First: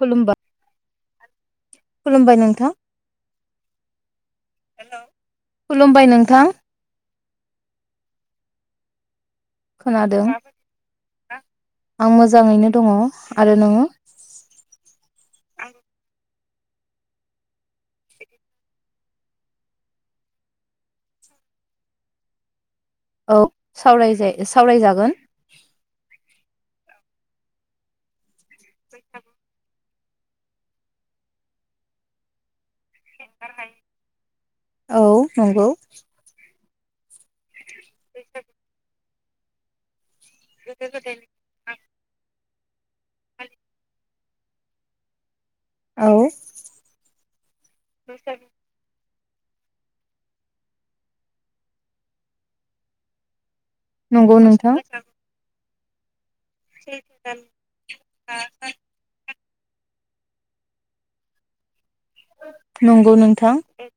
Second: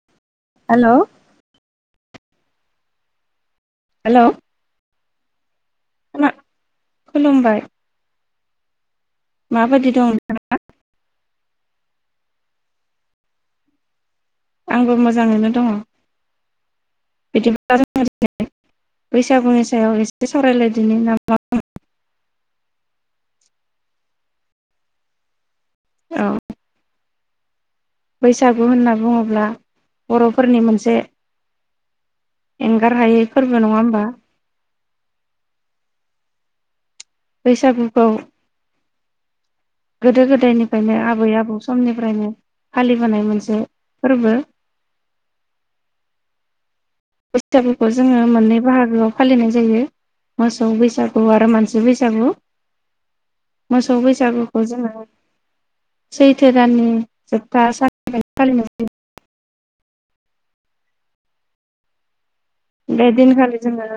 खुलुमबा hello खुलुमबाय नोंथां। Hello हेल' खुलुमबाय नोंथां। खुलुमबाय माबायदि दं नोंथाङा? दा आं मोजाङैनो दङ आरो नोङो? आंबो मोजाङैनो दङ। बिदिब्ला [unintelligible] बैसागुनि सायाव एसे सावरायलायदिनि नामा मा बुङो? औ सावरायजायो सावरायजागोन। औ बैसागु होनना बुङोब्ला बर'फोरनि मोनसे एंगार हायै फोरबो नङा होमबा? औ नंगौ। बैसागुखौ गोदो गोदायनिफ्रायनो आबै आबौ समनिफ्रायनो फालिबोनाय मोनसे फोरबो। औ सागोखौ जोङो मोननै बाहागोआव फालिनाय जायो मोसौ बैसागु आरो मानसि बैसागु। मोसौ नंगौ बैसागुखौ नोंथां जोङो सैथो दाननि जोबथा साननिफ्राय फालिनाय जायो। बे नंगौ नोंथां दिनखालि जोङो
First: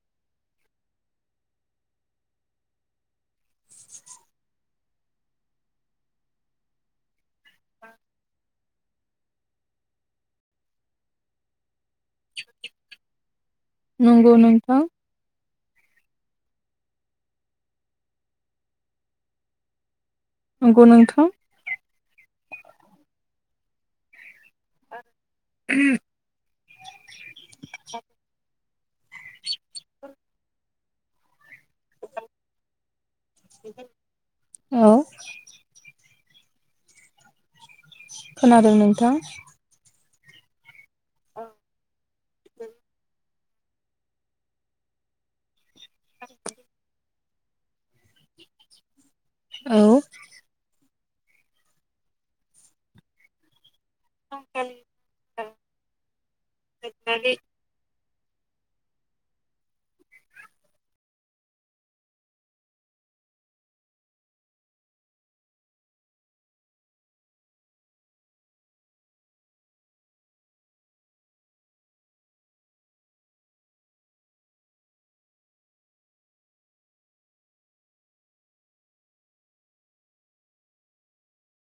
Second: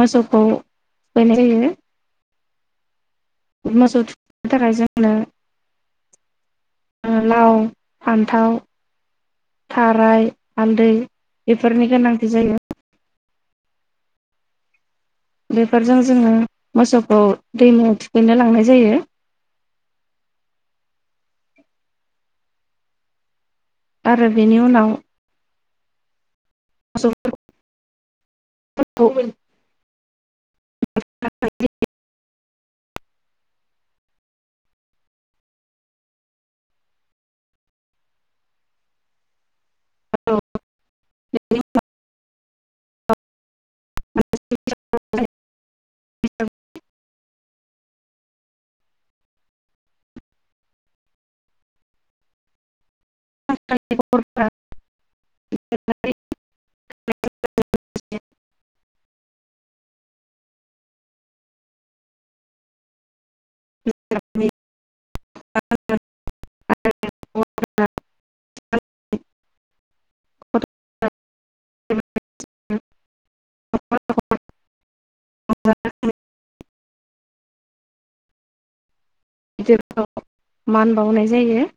मोसौखौ थुखैनाय जायो मोसौ थुखैनो थाखाय जोंनो लाव फान्थाव थाराय हालदै बेफोरनि गोनांथि जायो। नंगौ नोंथां। बेफोरजों जोङो मोसौखौ दैमायाव थुखैनो लांनाय जायो। नंगौ नोंथां। आरो बेनि उनाव ह [inaudible] [unintelligible] [unintelligible] [unintelligible] [unintelligible] औ खोनादों नोंथां? [unintelligible] [unintelligible] [unintelligible] औ [unintelligible] [unintelligible] [unintelligible] [unintelligible] [unintelligible] मान बावनाय जायो।